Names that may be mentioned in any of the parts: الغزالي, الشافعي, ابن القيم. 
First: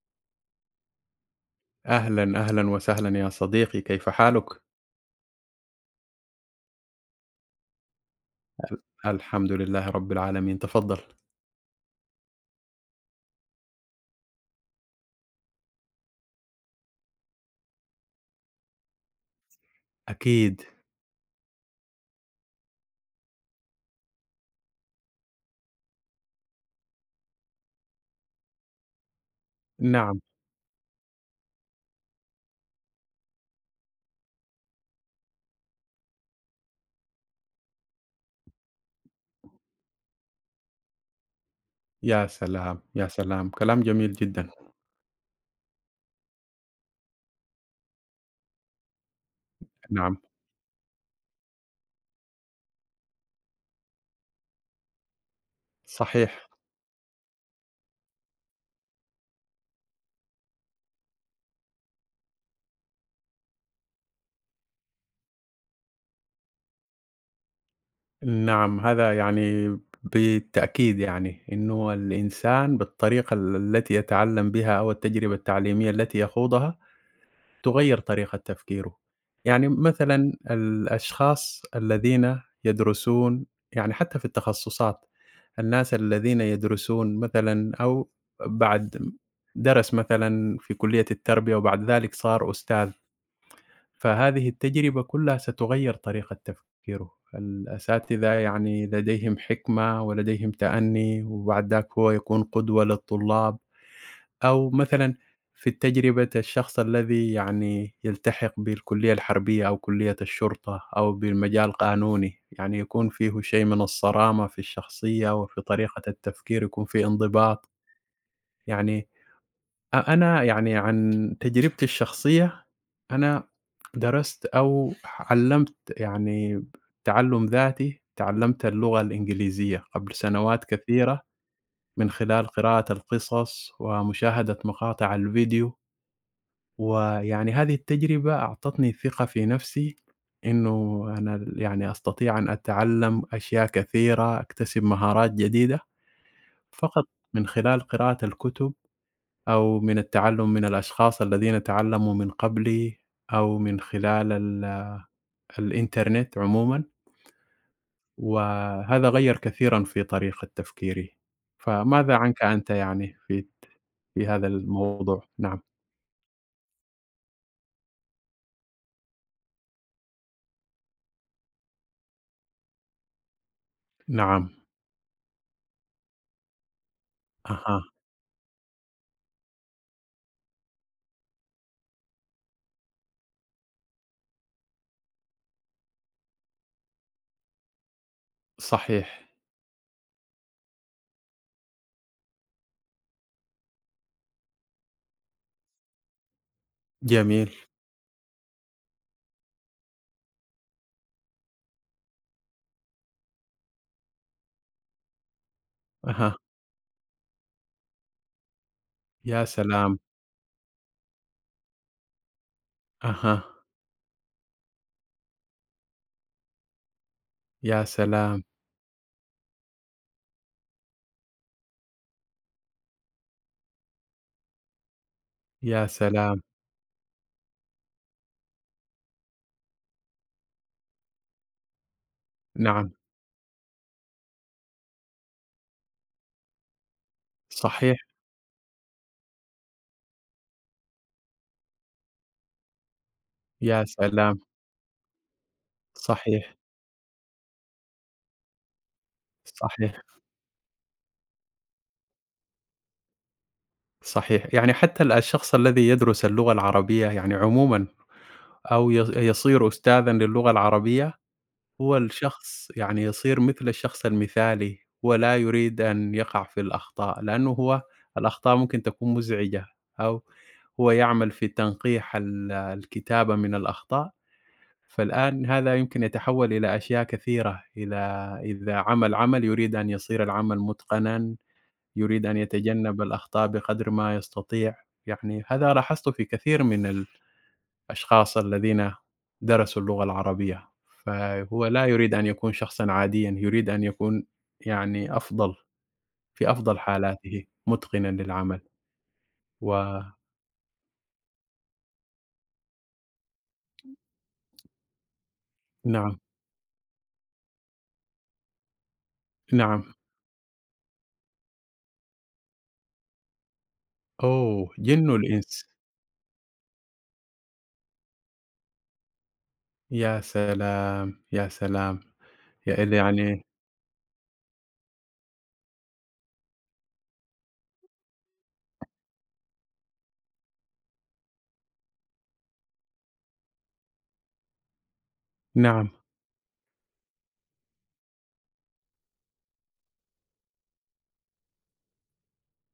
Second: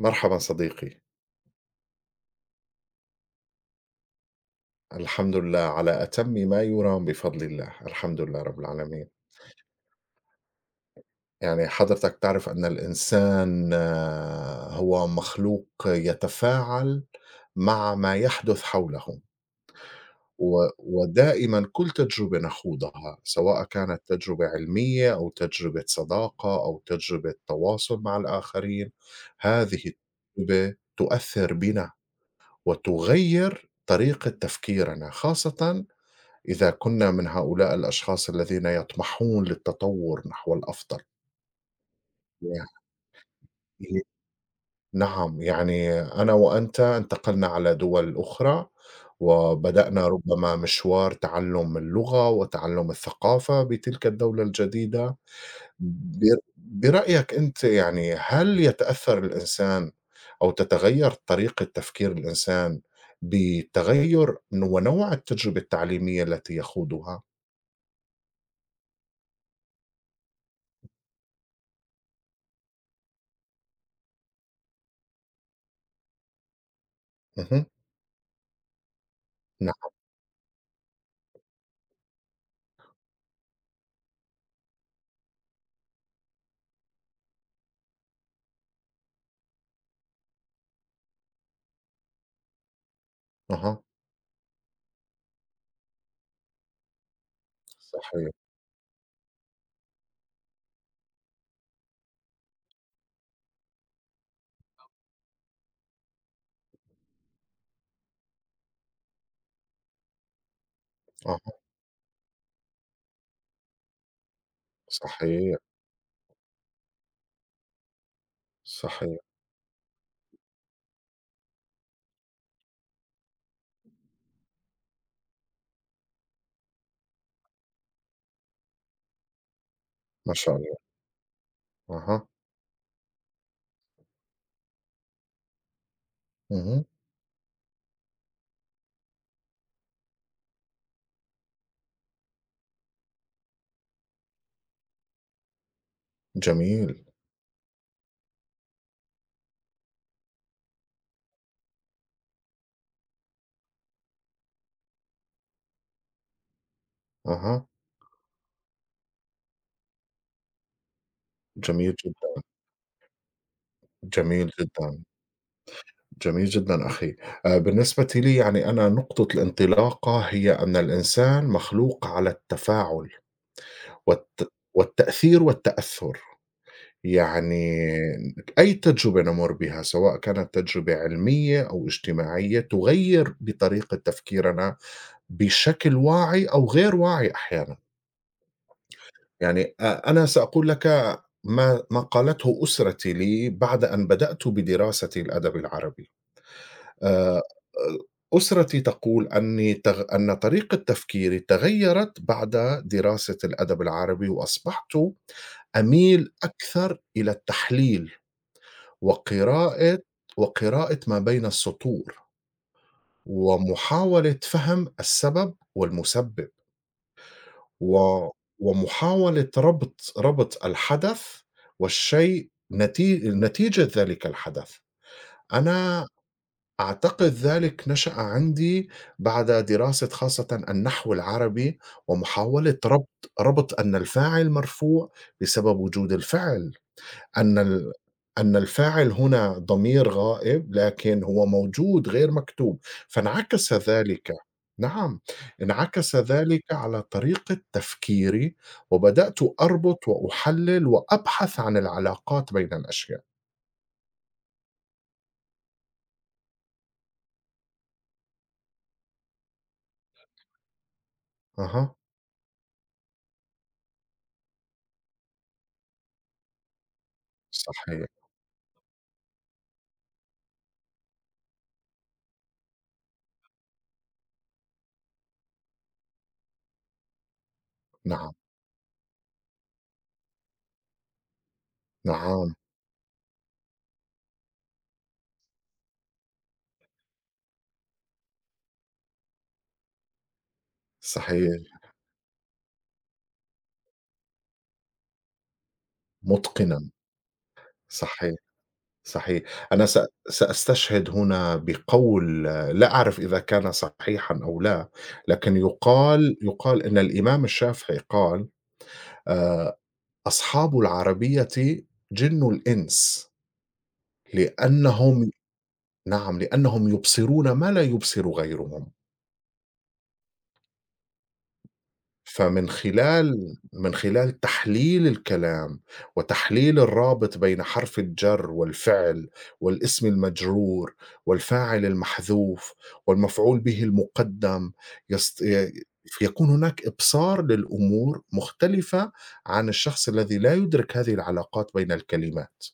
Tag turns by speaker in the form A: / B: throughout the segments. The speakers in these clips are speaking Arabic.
A: مرحبا صديقي.
B: أهلًا، أهلًا وسهلًا يا صديقي، كيف حالك؟
A: الحمد لله على أتم ما يرام بفضل الله. الحمد لله رب العالمين.
B: الحمد لله رب العالمين، تفضل.
A: يعني حضرتك تعرف أن الإنسان هو مخلوق يتفاعل مع ما يحدث حوله.
B: أكيد،
A: ودائما كل تجربة نخوضها سواء كانت تجربة علمية أو تجربة صداقة أو تجربة تواصل مع الآخرين، هذه
B: نعم،
A: التجربة تؤثر بنا وتغير طريقة تفكيرنا، خاصة إذا كنا من هؤلاء الأشخاص الذين يطمحون للتطور نحو الأفضل.
B: يا سلام، يا سلام، كلام
A: يعني
B: جميل جدًا،
A: نعم، يعني أنا وأنت انتقلنا على دول أخرى، وبدأنا
B: نعم،
A: ربما مشوار تعلم اللغة وتعلم الثقافة بتلك الدولة الجديدة.
B: صحيح،
A: برأيك أنت، يعني هل يتأثر الإنسان أو تتغير طريقة تفكير الإنسان بتغير ونوع التجربة التعليمية التي يخوضها؟
B: نعم، هذا يعني بالتأكيد يعني إنه الإنسان بالطريقة التي يتعلم بها أو التجربة التعليمية التي يخوضها
A: مهم.
B: تغيّر طريقة تفكيره. يعني
A: نعم.
B: مثلًا الأشخاص الذين يدرسون يعني حتى في التخصصات، الناس الذين يدرسون مثلًا أو بعد درس مثلًا في كلية التربية وبعد ذلك صار أستاذ،
A: أها.
B: فهذه التجربة كلها ستغيّر طريقة تفكيره.
A: صحيح،
B: الأساتذة يعني لديهم حكمة ولديهم تأني وبعد ذاك هو يكون قدوة للطلاب. أو مثلًا في تجربة الشخص الذي يعني يلتحق بالكلية الحربية أو كلية الشرطة أو
A: أها،
B: بالمجال القانوني، يعني يكون فيه شيء من الصرامة في الشخصية
A: صحيح،
B: وفي طريقة التفكير يكون في انضباط، يعني
A: صحيح،
B: أنا يعني عن تجربتي الشخصية أنا درست أو علّمت يعني تعلُّم ذاتي، تعلّمت اللغة الإنجليزية قبل
A: ما شاء
B: سنوات
A: الله،
B: كثيرة من
A: أها،
B: خلال قراءة القصص ومشاهدة مقاطع الڤيديو.
A: اهم،
B: ويعني هذه التجربة أعطتني ثقة في نفسي إنه أنا يعني أستطيع أن أتعلم أشياء كثيرة، أكتسب مهارات جديدة
A: جميل،
B: فقط من خلال قراءة الكتب أو من التعلم من الأشخاص الذين تعلموا من قبلي أو من خلال الإنترنت عمومًا،
A: أها،
B: وهذا غيّر كثيرًا في طريقة تفكيري.
A: جميل
B: فماذا
A: جدًا،
B: عنك أنت يعني في هذا
A: جميل جدًا،
B: الموضوع؟ نعم،
A: جميل جدًا أخي. بالنسبة لي، يعني أنا نقطة الانطلاقة هي أن الإنسان مخلوق على التفاعل
B: نعم،
A: والتأثير والتأثُّر. يعني
B: أها،
A: أي تجربة نمُر بها سواء كانت تجربة علمية أو اجتماعية تغيّر بطريقة تفكيرنا بشكل واعي أو غير واعي أحيانًا.
B: صحيح،
A: يعني أنا سأقول لك ما قالته أسرتي لي بعد أن بدأت بدراسة الأدب العربي. آآ،
B: جميل،
A: أسرتي تقول أني تغ أن طريقة تفكيري تغيّرت بعد دراسة الأدب العربي، وأصبحت أميل
B: أها.
A: أكثر إلى التحليل
B: يا سلام!
A: وقراءة وقراءة ما بين السطور،
B: أها،
A: ومحاولة فهم السبب والمسبب.
B: يا
A: و
B: سلام،
A: ومحاولة ربط الحدث والشيء نتيجة ذلك الحدث.
B: يا
A: أنا
B: سلام!
A: أعتقد ذلك نشأ عندي بعد دراسة خاصة النحو العربي، ومحاولة
B: نعم،
A: ربط أن الفاعل مرفوع بسبب وجود الفعل. أن ال
B: صحيح،
A: أن الفاعل هنا ضمير غائب، لكن هو موجود غير مكتوب، فانعكس
B: يا
A: ذلك.
B: سلام!
A: نعم، انعكس
B: صحيح،
A: ذلك على طريقة تفكيري، وبدأت
B: صحيح،
A: أربط وأحلل وأبحث عن العلاقات بين الأشياء.
B: صحيح. يعني حتى الشخص الذي يدرس اللغة العربية يعني عمومًا أو يصير أستاذًا للغة العربية،
A: أها،
B: هو الشخص يعني يصير مثل الشخص المثالي ولا يريد أن يقع في الأخطاء، لأنه هو
A: صحيح،
B: الأخطاء ممكن تكون مزعجة أو هو يعمل في تنقيح الكتابة من الأخطاء. فالآن هذا يمكن يتحول إلى أشياء كثيرة،
A: نعم،
B: إذا عمل عمل يريد أن يصير العمل متقنًا، يريد أن
A: نعم،
B: يتجنب الأخطاء بقدر ما يستطيع، يعني هذا لاحظته في كثير من الأشخاص الذين درسوا اللغة العربية، فهو
A: صحيح،
B: لا يريد أن يكون شخصًا عاديًا، يريد أن يكون يعني أفضل في أفضل
A: متقنًا،
B: حالاته متقنًا
A: صحيح.
B: للعمل
A: صحيح.
B: و
A: أنا س سأستشهد هنا بقول، لا أعرف إذا كان صحيحًا أو لا، لكن
B: نعم،
A: يُقال إن الإمام الشافعي قال:
B: نعم،
A: "أصحاب العربية جِنُّ الإنس،
B: أوه! جِن
A: لأنهم"
B: والإنس،
A: نعم، "لأنهم يبصرون ما لا يبصر غيرهم."
B: يا سلام، يا سلام!
A: فمن
B: يا إلي يعني
A: خلال من خلال تحليل الكلام وتحليل الرابط بين حرف الجر والفعل والاسم المجرور والفاعل المحذوف والمفعول به المقدم يست... ي-
B: نعم،
A: يكون هناك ابصار للامور مختلفه عن الشخص الذي لا يدرك هذه العلاقات بين الكلمات.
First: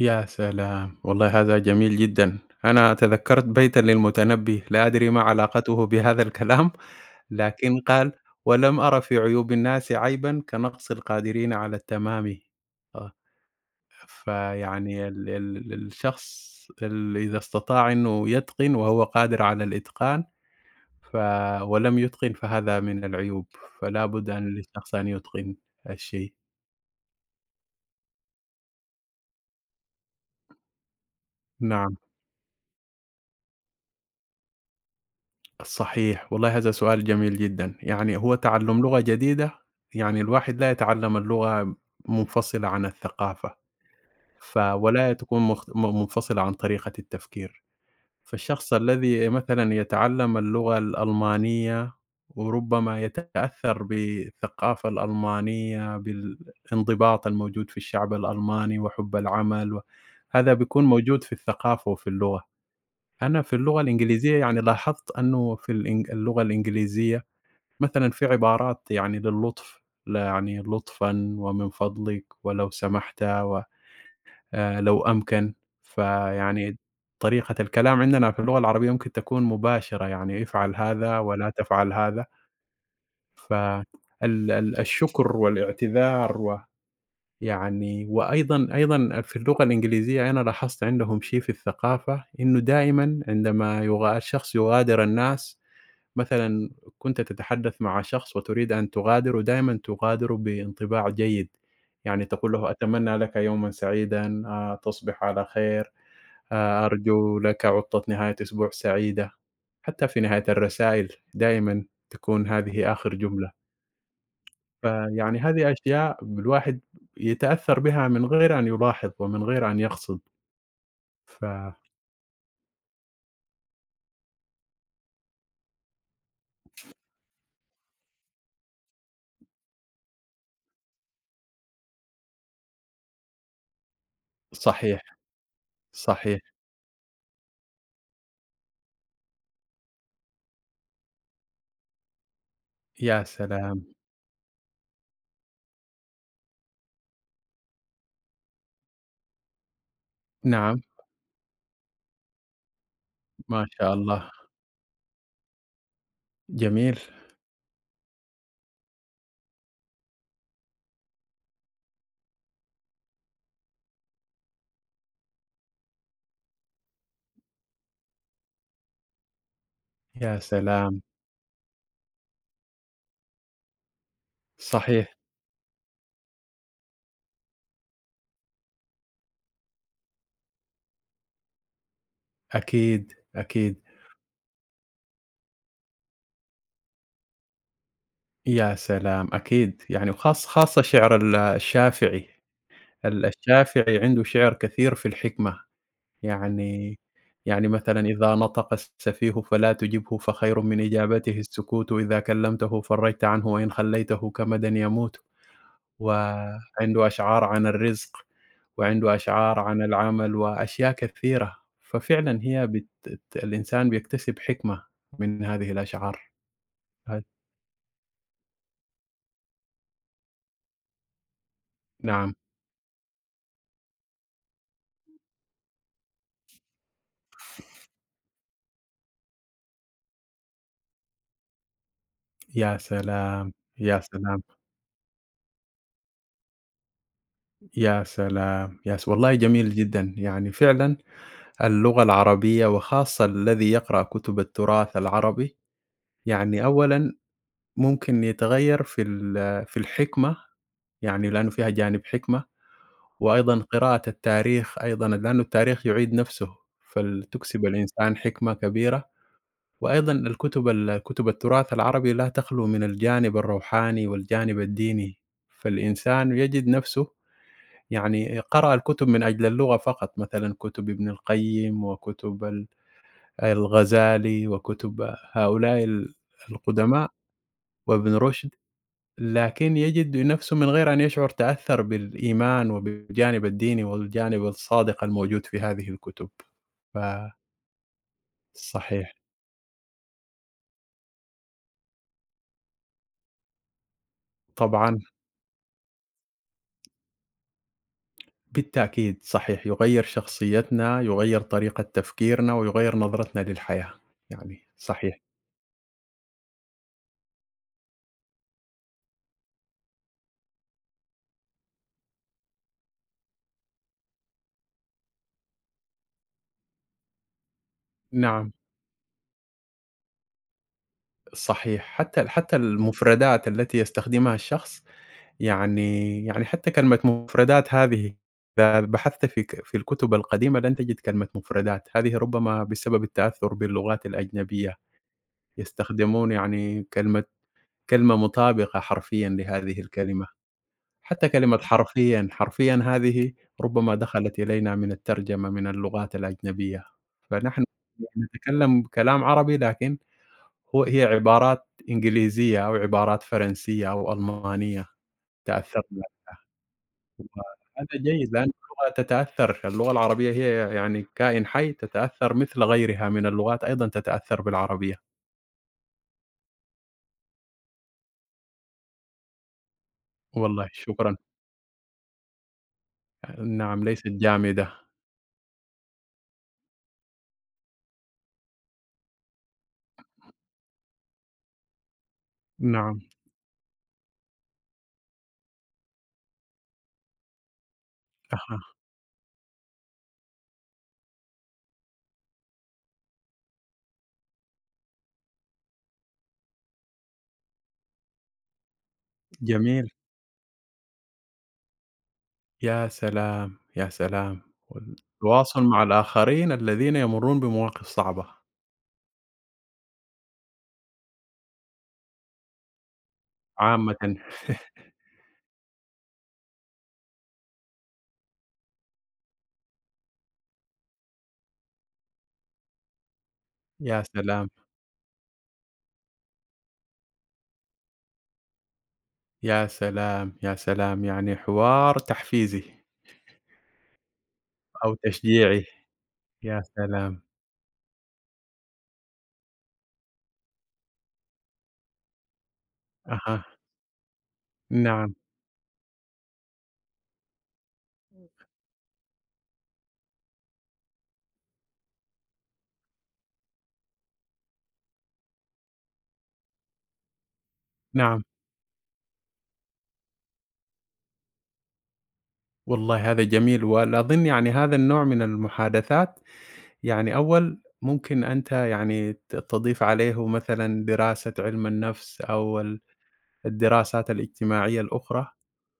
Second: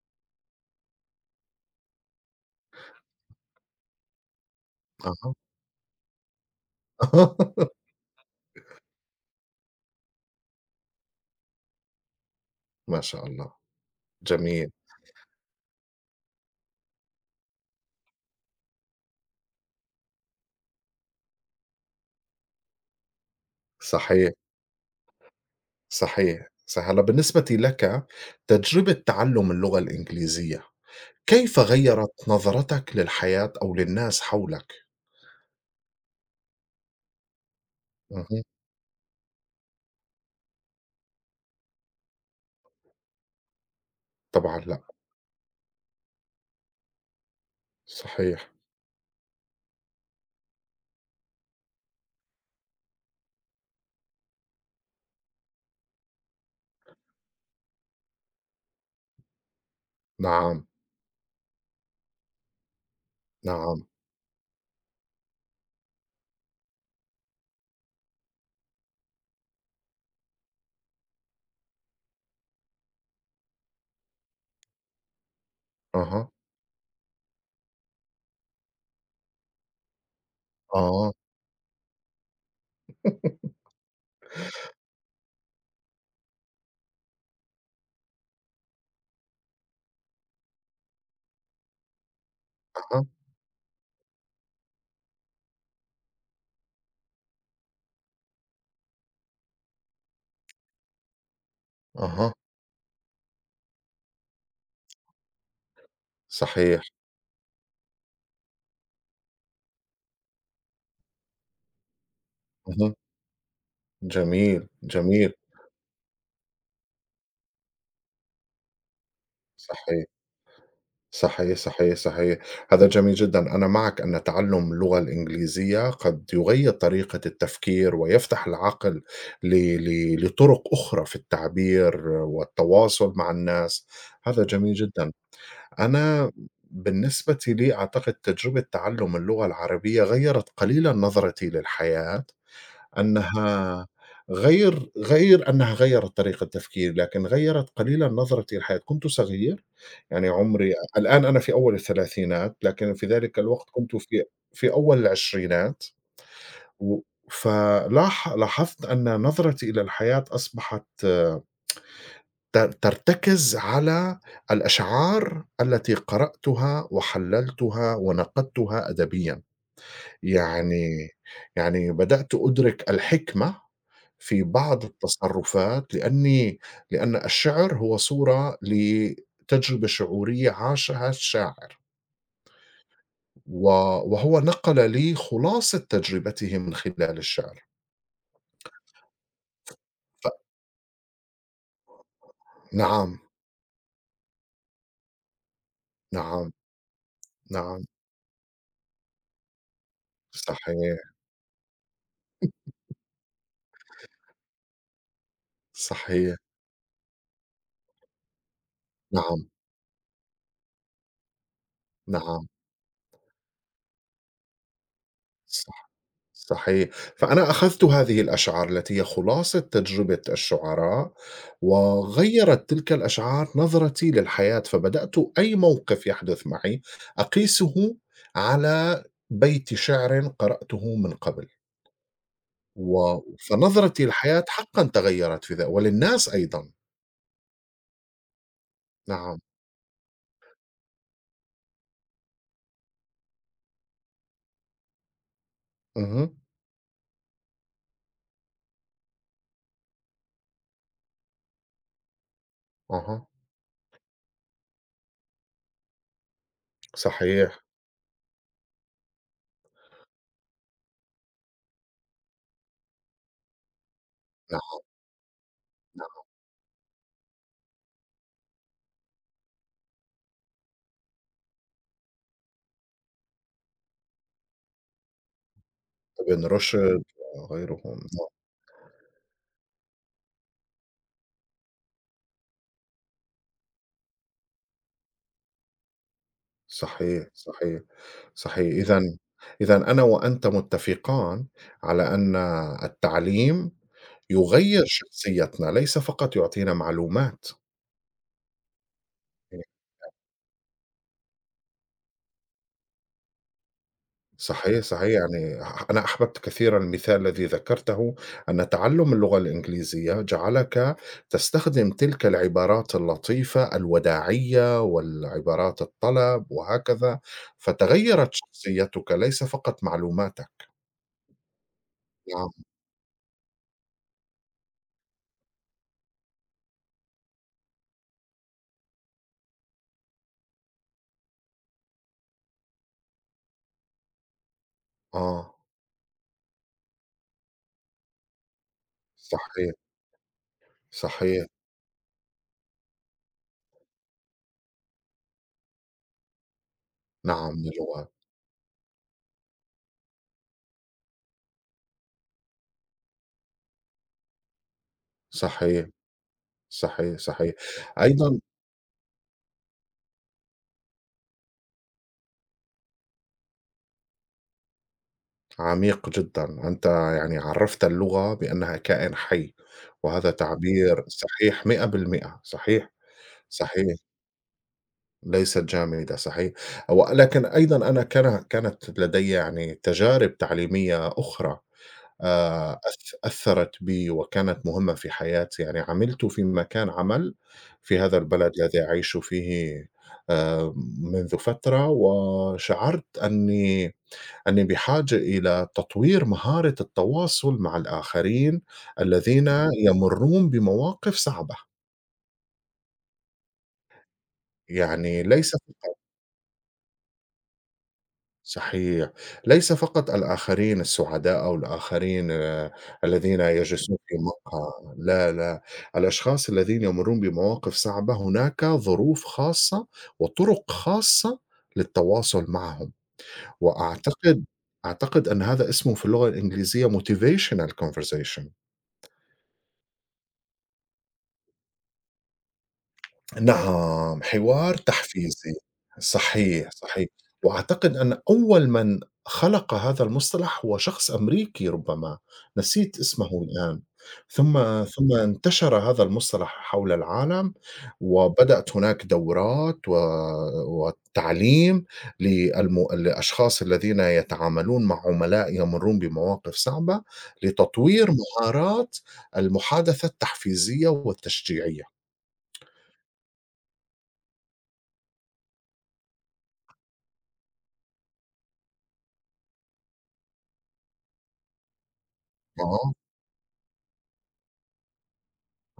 B: يا سلام! والله هذا جميل جدًا. أنا تذكّرت بيتًا للمتنبّي، لا أدري ما
A: أها.
B: علاقته بهذا الكلام، لكن قال: "ولم أر في عيوب الناس عيبًا كنقص القادرين على التمام."
A: ما
B: آه،
A: شاء الله. جميل.
B: فيعني ال ال الشخص ال إذا استطاع إنه يتقن وهو قادر على الإتقان ف ولم يتقن فهذا من العيوب، فلا بد
A: صحيح.
B: أن للشخص أن يتقن الشيء.
A: صحيح، صح هلا. بالنسبة لك تجربة تعلم اللغة الإنجليزية، كيف
B: نعم.
A: غيّرت نظرتك للحياة أو للناس حولك؟
B: صحيح، والله هذا سؤال جميل جدًا، يعني هو
A: اهم،
B: تعلُّم لغة جديدة، يعني الواحد لا يتعلَّم اللغة منفصلة عن الثقافة، ف
A: طبعًا لأ،
B: ولا تكون مخت م منفصلة عن طريقة التفكير،
A: صحيح،
B: فالشخص الذي مثلًا يتعلَّم اللغة الألمانية وربما يتأثّر بالثقافة الألمانية، بالانضباط الموجود في الشعب الألماني وحُب العمل و هذا
A: نعم،
B: بيكون موجود في الثقافة وفي اللغة. أنا في اللغة
A: نعم،
B: الإنجليزية يعني لاحظت أنه في اللغة الإنجليزية مثلًا في عبارات يعني للطف، يعني لطفًا ومن فضلِك ولو سمحت و لو أمكن،
A: أها،
B: فيعني طريقة الكلام عندنا في اللغة العربية ممكن تكون مباشرة، يعني افعل
A: آه،
B: هذا ولا تفعل هذا، ف ال ال الشكر والاعتذار و يعني وأيضًا أيضًا في اللغة الإنجليزية أنا لاحظت عندهم شيء في الثقافة إنه
A: أها،
B: دائمًا عندما الشخص يغادر الناس مثلًا كنت تتحدث مع شخص وتريد أن تغادره، دائمًا تغادره بانطباع جيد، يعني
A: أها،
B: تقول له: "أتمنى لك يومًا سعيدًا، تصبح على خير،
A: صحيح،
B: أرجو لك عطلة نهاية أسبوع سعيدة." حتى في نهاية الرسائل دائمًا تكون هذه
A: اهم،
B: آخر جملة.
A: جميل، جميل،
B: فيعني هذه أشياء الواحد يتأثّر بها من غير أن يلاحظ ومن غير أن
A: صحيح،
B: يقصد، ف
A: صحيح، صحيح، صحيح. هذا جميل جدًا. أنا معك أن تعلم اللغة الإنجليزية قد يغيّر طريقة التفكير ويفتح العقل ل ل لطرق أخرى في التعبير والتواصل مع الناس. هذا جميل
B: صحيح،
A: جدًا. أنا
B: صحيح،
A: بالنسبة لي أعتقد تجربة تعلم اللغة العربية غيّرت قليلًا نظرتي للحياة،
B: يا
A: أنها
B: سلام!
A: غير غير أنها غيّرت طريقة تفكيري، لكن غيّرت قليلًا نظرتي للحياة. كنت صغير، يعني عمري
B: نعم،
A: الآن أنا في أول الثلاثينات، لكن في ذلك
B: ما
A: الوقت
B: شاء
A: كنت في
B: الله،
A: أول العشرينات.
B: جميل،
A: و فلاح لاحظت أن نظرتي إلى الحياة أصبحت ترتكز على الأشعار التي قرأتها وحللتها ونقدتها أدبيًا.
B: يا سلام!
A: يعني، بدأت أدرك الحكمة في بعض
B: صحيح،
A: التصرفات، لأن الشعر هو صورة لتجربة شعورية عاشها الشاعر،
B: أكيد،
A: و
B: أكيد،
A: وهو نقل لي خلاصة تجربته من خلال الشعر.
B: يا سلام! أكيد، يعني
A: ف
B: وخاص خاصة شعر الشافعي،
A: نعم،
B: الشافعي عنده شعر كثير في الحكمة.
A: نعم،
B: يعني
A: نعم،
B: مثلًا إذا نطق السفيه فلا تجبه فخير من
A: صحيح،
B: إجابته السكوت، إذا كلمته فرجت عنه وإن خليته كمدا يموت،
A: صحيح،
B: وعنده أشعار عن الرزق، وعنده
A: نعم،
B: أشعار عن العمل وأشياء كثيرة، ففعلًا
A: نعم.
B: هي بت ت الإنسان بيكتسب حكمة من هذه
A: صح
B: الأشعار.
A: صحيح.
B: هل
A: فأنا أخذت هذه الأشعار التي هي خلاصة تجربة الشعراء،
B: نعم،
A: وغيرت تلك الأشعار نظرتي للحياة، فبدأت أي موقف يحدث معي أقيسه على بيت شعر قرأته من قبل.
B: يا
A: و...
B: سلام، يا
A: فنظرتي
B: سلام،
A: للحياة حقا تغيرت في ذلك وللناس أيضا.
B: يا سلام، يا س والله
A: نعم.
B: جميل جدًا، يعني فعلًا اللغة العربية وخاصة الذي يقرأ كتب التراث العربي،
A: أها.
B: يعني أولًا ممكن يتغير في الحكمة، يعني لأنه فيها جانب حكمة،
A: أها.
B: وأيضًا قراءة التاريخ أيضًا لأنه التاريخ يعيد نفسه،
A: صحيح.
B: فلتكسب الإنسان حكمة كبيرة، وأيضًا الكتب كتب التراث العربي لا تخلو من الجانب الروحاني والجانب
A: نعم.
B: الديني،
A: نعم.
B: فالإنسان يجد نفسه يعني قرأ الكتب من أجل اللغة فقط، مثلًا كتب ابن القيم وكتب الغزالي وكتب هؤلاء
A: ابن رشد
B: القدماء
A: وغيرهم.
B: وابن رشد، لكن يجد نفسه من غير أن يشعر تأثّر بالإيمان وبالجانب الديني والجانب الصادق الموجود في هذه الكتب.
A: صحيح، صحيح، صحيح.
B: فصحيح،
A: إذًا أنا وأنت متفقان على أن التعليم يغيّر
B: طبعًا
A: شخصيتنا، ليس فقط يعطينا معلومات.
B: بالتأكيد صحيح، يغيّر شخصيتنا، يغيّر طريقة تفكيرنا، ويغيّر نظرتنا للحياة، يعني
A: صحيح، صحيح.
B: صحيح،
A: يعني أنا أحببت كثيرًا المثال الذي ذكرته، أن تعلُّم اللغة الإنجليزية جعلك تستخدم تلك العبارات اللطيفة الوداعية والعبارات الطلب وهكذا، فتغيّرت
B: نعم
A: شخصيتك ليس فقط معلوماتك.
B: صحيح، حتى حتى
A: نعم،
B: المفردات التي يستخدمها الشخص يعني حتى كلمة مفردات هذه إذا بحثت في الكتب القديمة لن تجد كلمة مفردات، هذه ربما بسبب التأثّر باللغات الأجنبية،
A: آه،
B: يستخدمون يعني كلمة مطابقة حرفيًا
A: صحيح.
B: لهذه الكلمة، حتى
A: صحيح،
B: كلمة حرفيًا، حرفيًا هذه ربما دخلت إلينا من الترجمة من اللغات الأجنبية،
A: نعم
B: فنحن
A: للغة،
B: يعني نتكلم كلام عربي لكن هي عبارات إنجليزية أو عبارات فرنسية أو ألمانية
A: صحيح،
B: تأثّرنا
A: صحيح، صحيح.
B: وهذا جيد
A: أيضًا
B: لأن اللغة تتأثّر، اللغة العربية هي يعني كائن حي تتأثّر مثل غيرها من اللغات أيضًا تتأثّر بالعربية.
A: عميق جدًا. أنت يعني عرّفت اللغة بأنها كائن حي، وهذا
B: والله
A: تعبير
B: شكرًا،
A: صحيح 100% صحيح.
B: نعم
A: صحيح،
B: ليست جامدة،
A: ليست جامدة. صحيح. ولكن أيضًا أنا كانت لدي يعني تجارب تعليمية أخرى.
B: نعم،
A: أثّرت بي وكانت مهمة في حياتي. يعني عملت في مكان عمل في هذا البلد
B: أها،
A: الذي أعيش فيه آآ منذ فترة، وشعرت أني بحاجة إلى تطوير مهارة التواصل مع الآخرين الذين
B: جميل،
A: يمرّون بمواقف صعبة.
B: يا سلام، يا سلام!
A: يعني ليس.
B: والتواصل مع الآخرين الذين يمرّون بمواقف صعبة
A: صحيح. ليس فقط الآخرين السعداء أو الآخرين، الذين يجلسون في
B: عامةً.
A: مقهى. لا، لا، الأشخاص الذين يمرّون بمواقف صعبة هناك ظروف خاصة وطرق خاصة للتواصل معهم.
B: يا
A: وأعتقد
B: سلام،
A: أعتقد أن هذا اسمه في اللغة الإنجليزية motivational conversation.
B: يا سلام، يا سلام! يعني حوار تحفيزي
A: نعم، حوار
B: أو
A: تحفيزي.
B: تشجيعي، يا
A: صحيح، صحيح.
B: سلام!
A: وأعتقد أن أول من خلق هذا المصطلح هو شخص أمريكي ربما، نسيت اسمه
B: أها،
A: الآن. ثم
B: نعم،
A: انتشر هذا المصطلح حول العالم، وبدأت هناك دورات وتعليم للأشخاص الذين يتعاملون مع عملاء يمرون بمواقف صعبة، لتطوير
B: نعم.
A: مهارات المحادثة التحفيزية والتشجيعية.
B: والله هذا جميل، والأظن يعني هذا النوع من المحادثات يعني أول ممكن أنت يعني تضيف عليه مثلًا دراسة علم النفس أو ال
A: آه.
B: الدراسات الاجتماعية الأخرى،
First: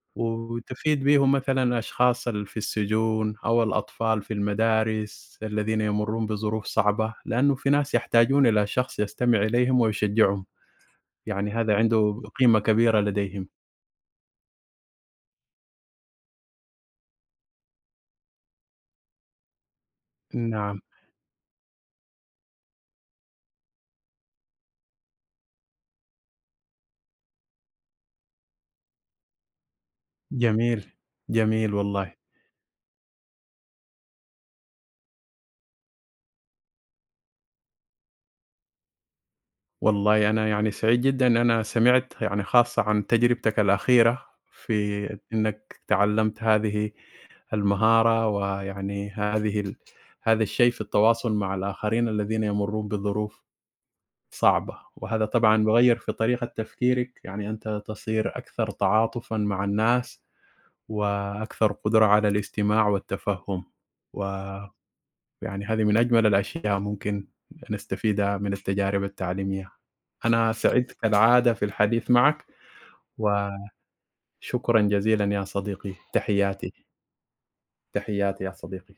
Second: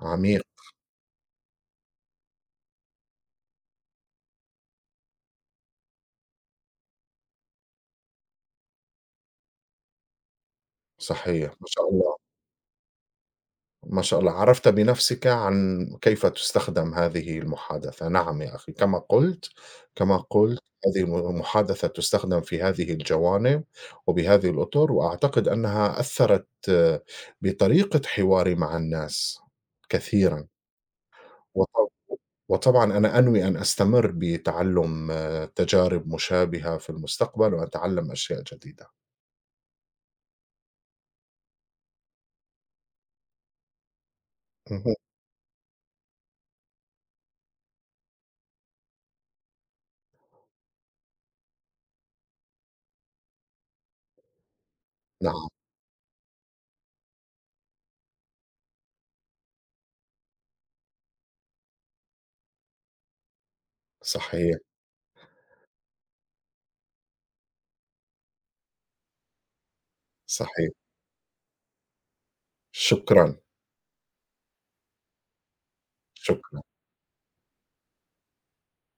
A: عميق.
B: وتفيد به مثلًا أشخاص في السجون أو الأطفال في المدارس الذين يمرّون بظروف صعبة، لأنه في ناس يحتاجون إلى شخص يستمع إليهم ويشجعهم،
A: صحيح،
B: يعني
A: ما
B: هذا
A: شاء الله،
B: عنده قيمة كبيرة لديهم.
A: ما شاء الله. عرفت بنفسك عن كيف تستخدم هذه المحادثة. نعم يا أخي، كما قُلت، كما قُلت
B: نعم،
A: هذه المحادثة تستخدم في هذه الجوانب وبهذه الأطر، وأعتقد أنها أثّرت، بطريقة حواري مع الناس كثيرًا.
B: جميل،
A: وط
B: جميل والله.
A: وطبعًا أنا أنوي أن أستمر بتعلُّم، تجارب مشابهة في المستقبل وأتعلّم أشياء جديدة.
B: والله أنا يعني سعيد جدًا إن أنا سمعت يعني خاصة عن تجربتك الأخيرة
A: اهم،
B: في إنك تعلمت هذه المهارة، ويعني هذه ال هذا الشيء في التواصل مع الآخرين الذين يمرون بظروف صعبة، وهذا
A: نعم،
B: طبعًا بيغيّر في طريقة تفكيرك، يعني أنت تصير أكثر تعاطفًا مع الناس، وأكثر قدرة على الاستماع والتفهم و
A: صحيح،
B: يعني هذه من أجمل الأشياء ممكن نستفيدها من التجارب التعليمية. أنا
A: صحيح،
B: سعدت كالعادة في الحديث معك،
A: شكرًا،
B: وشكرًا جزيلًا يا صديقي،
A: شكرًا.
B: تحياتي، تحياتي يا صديقي.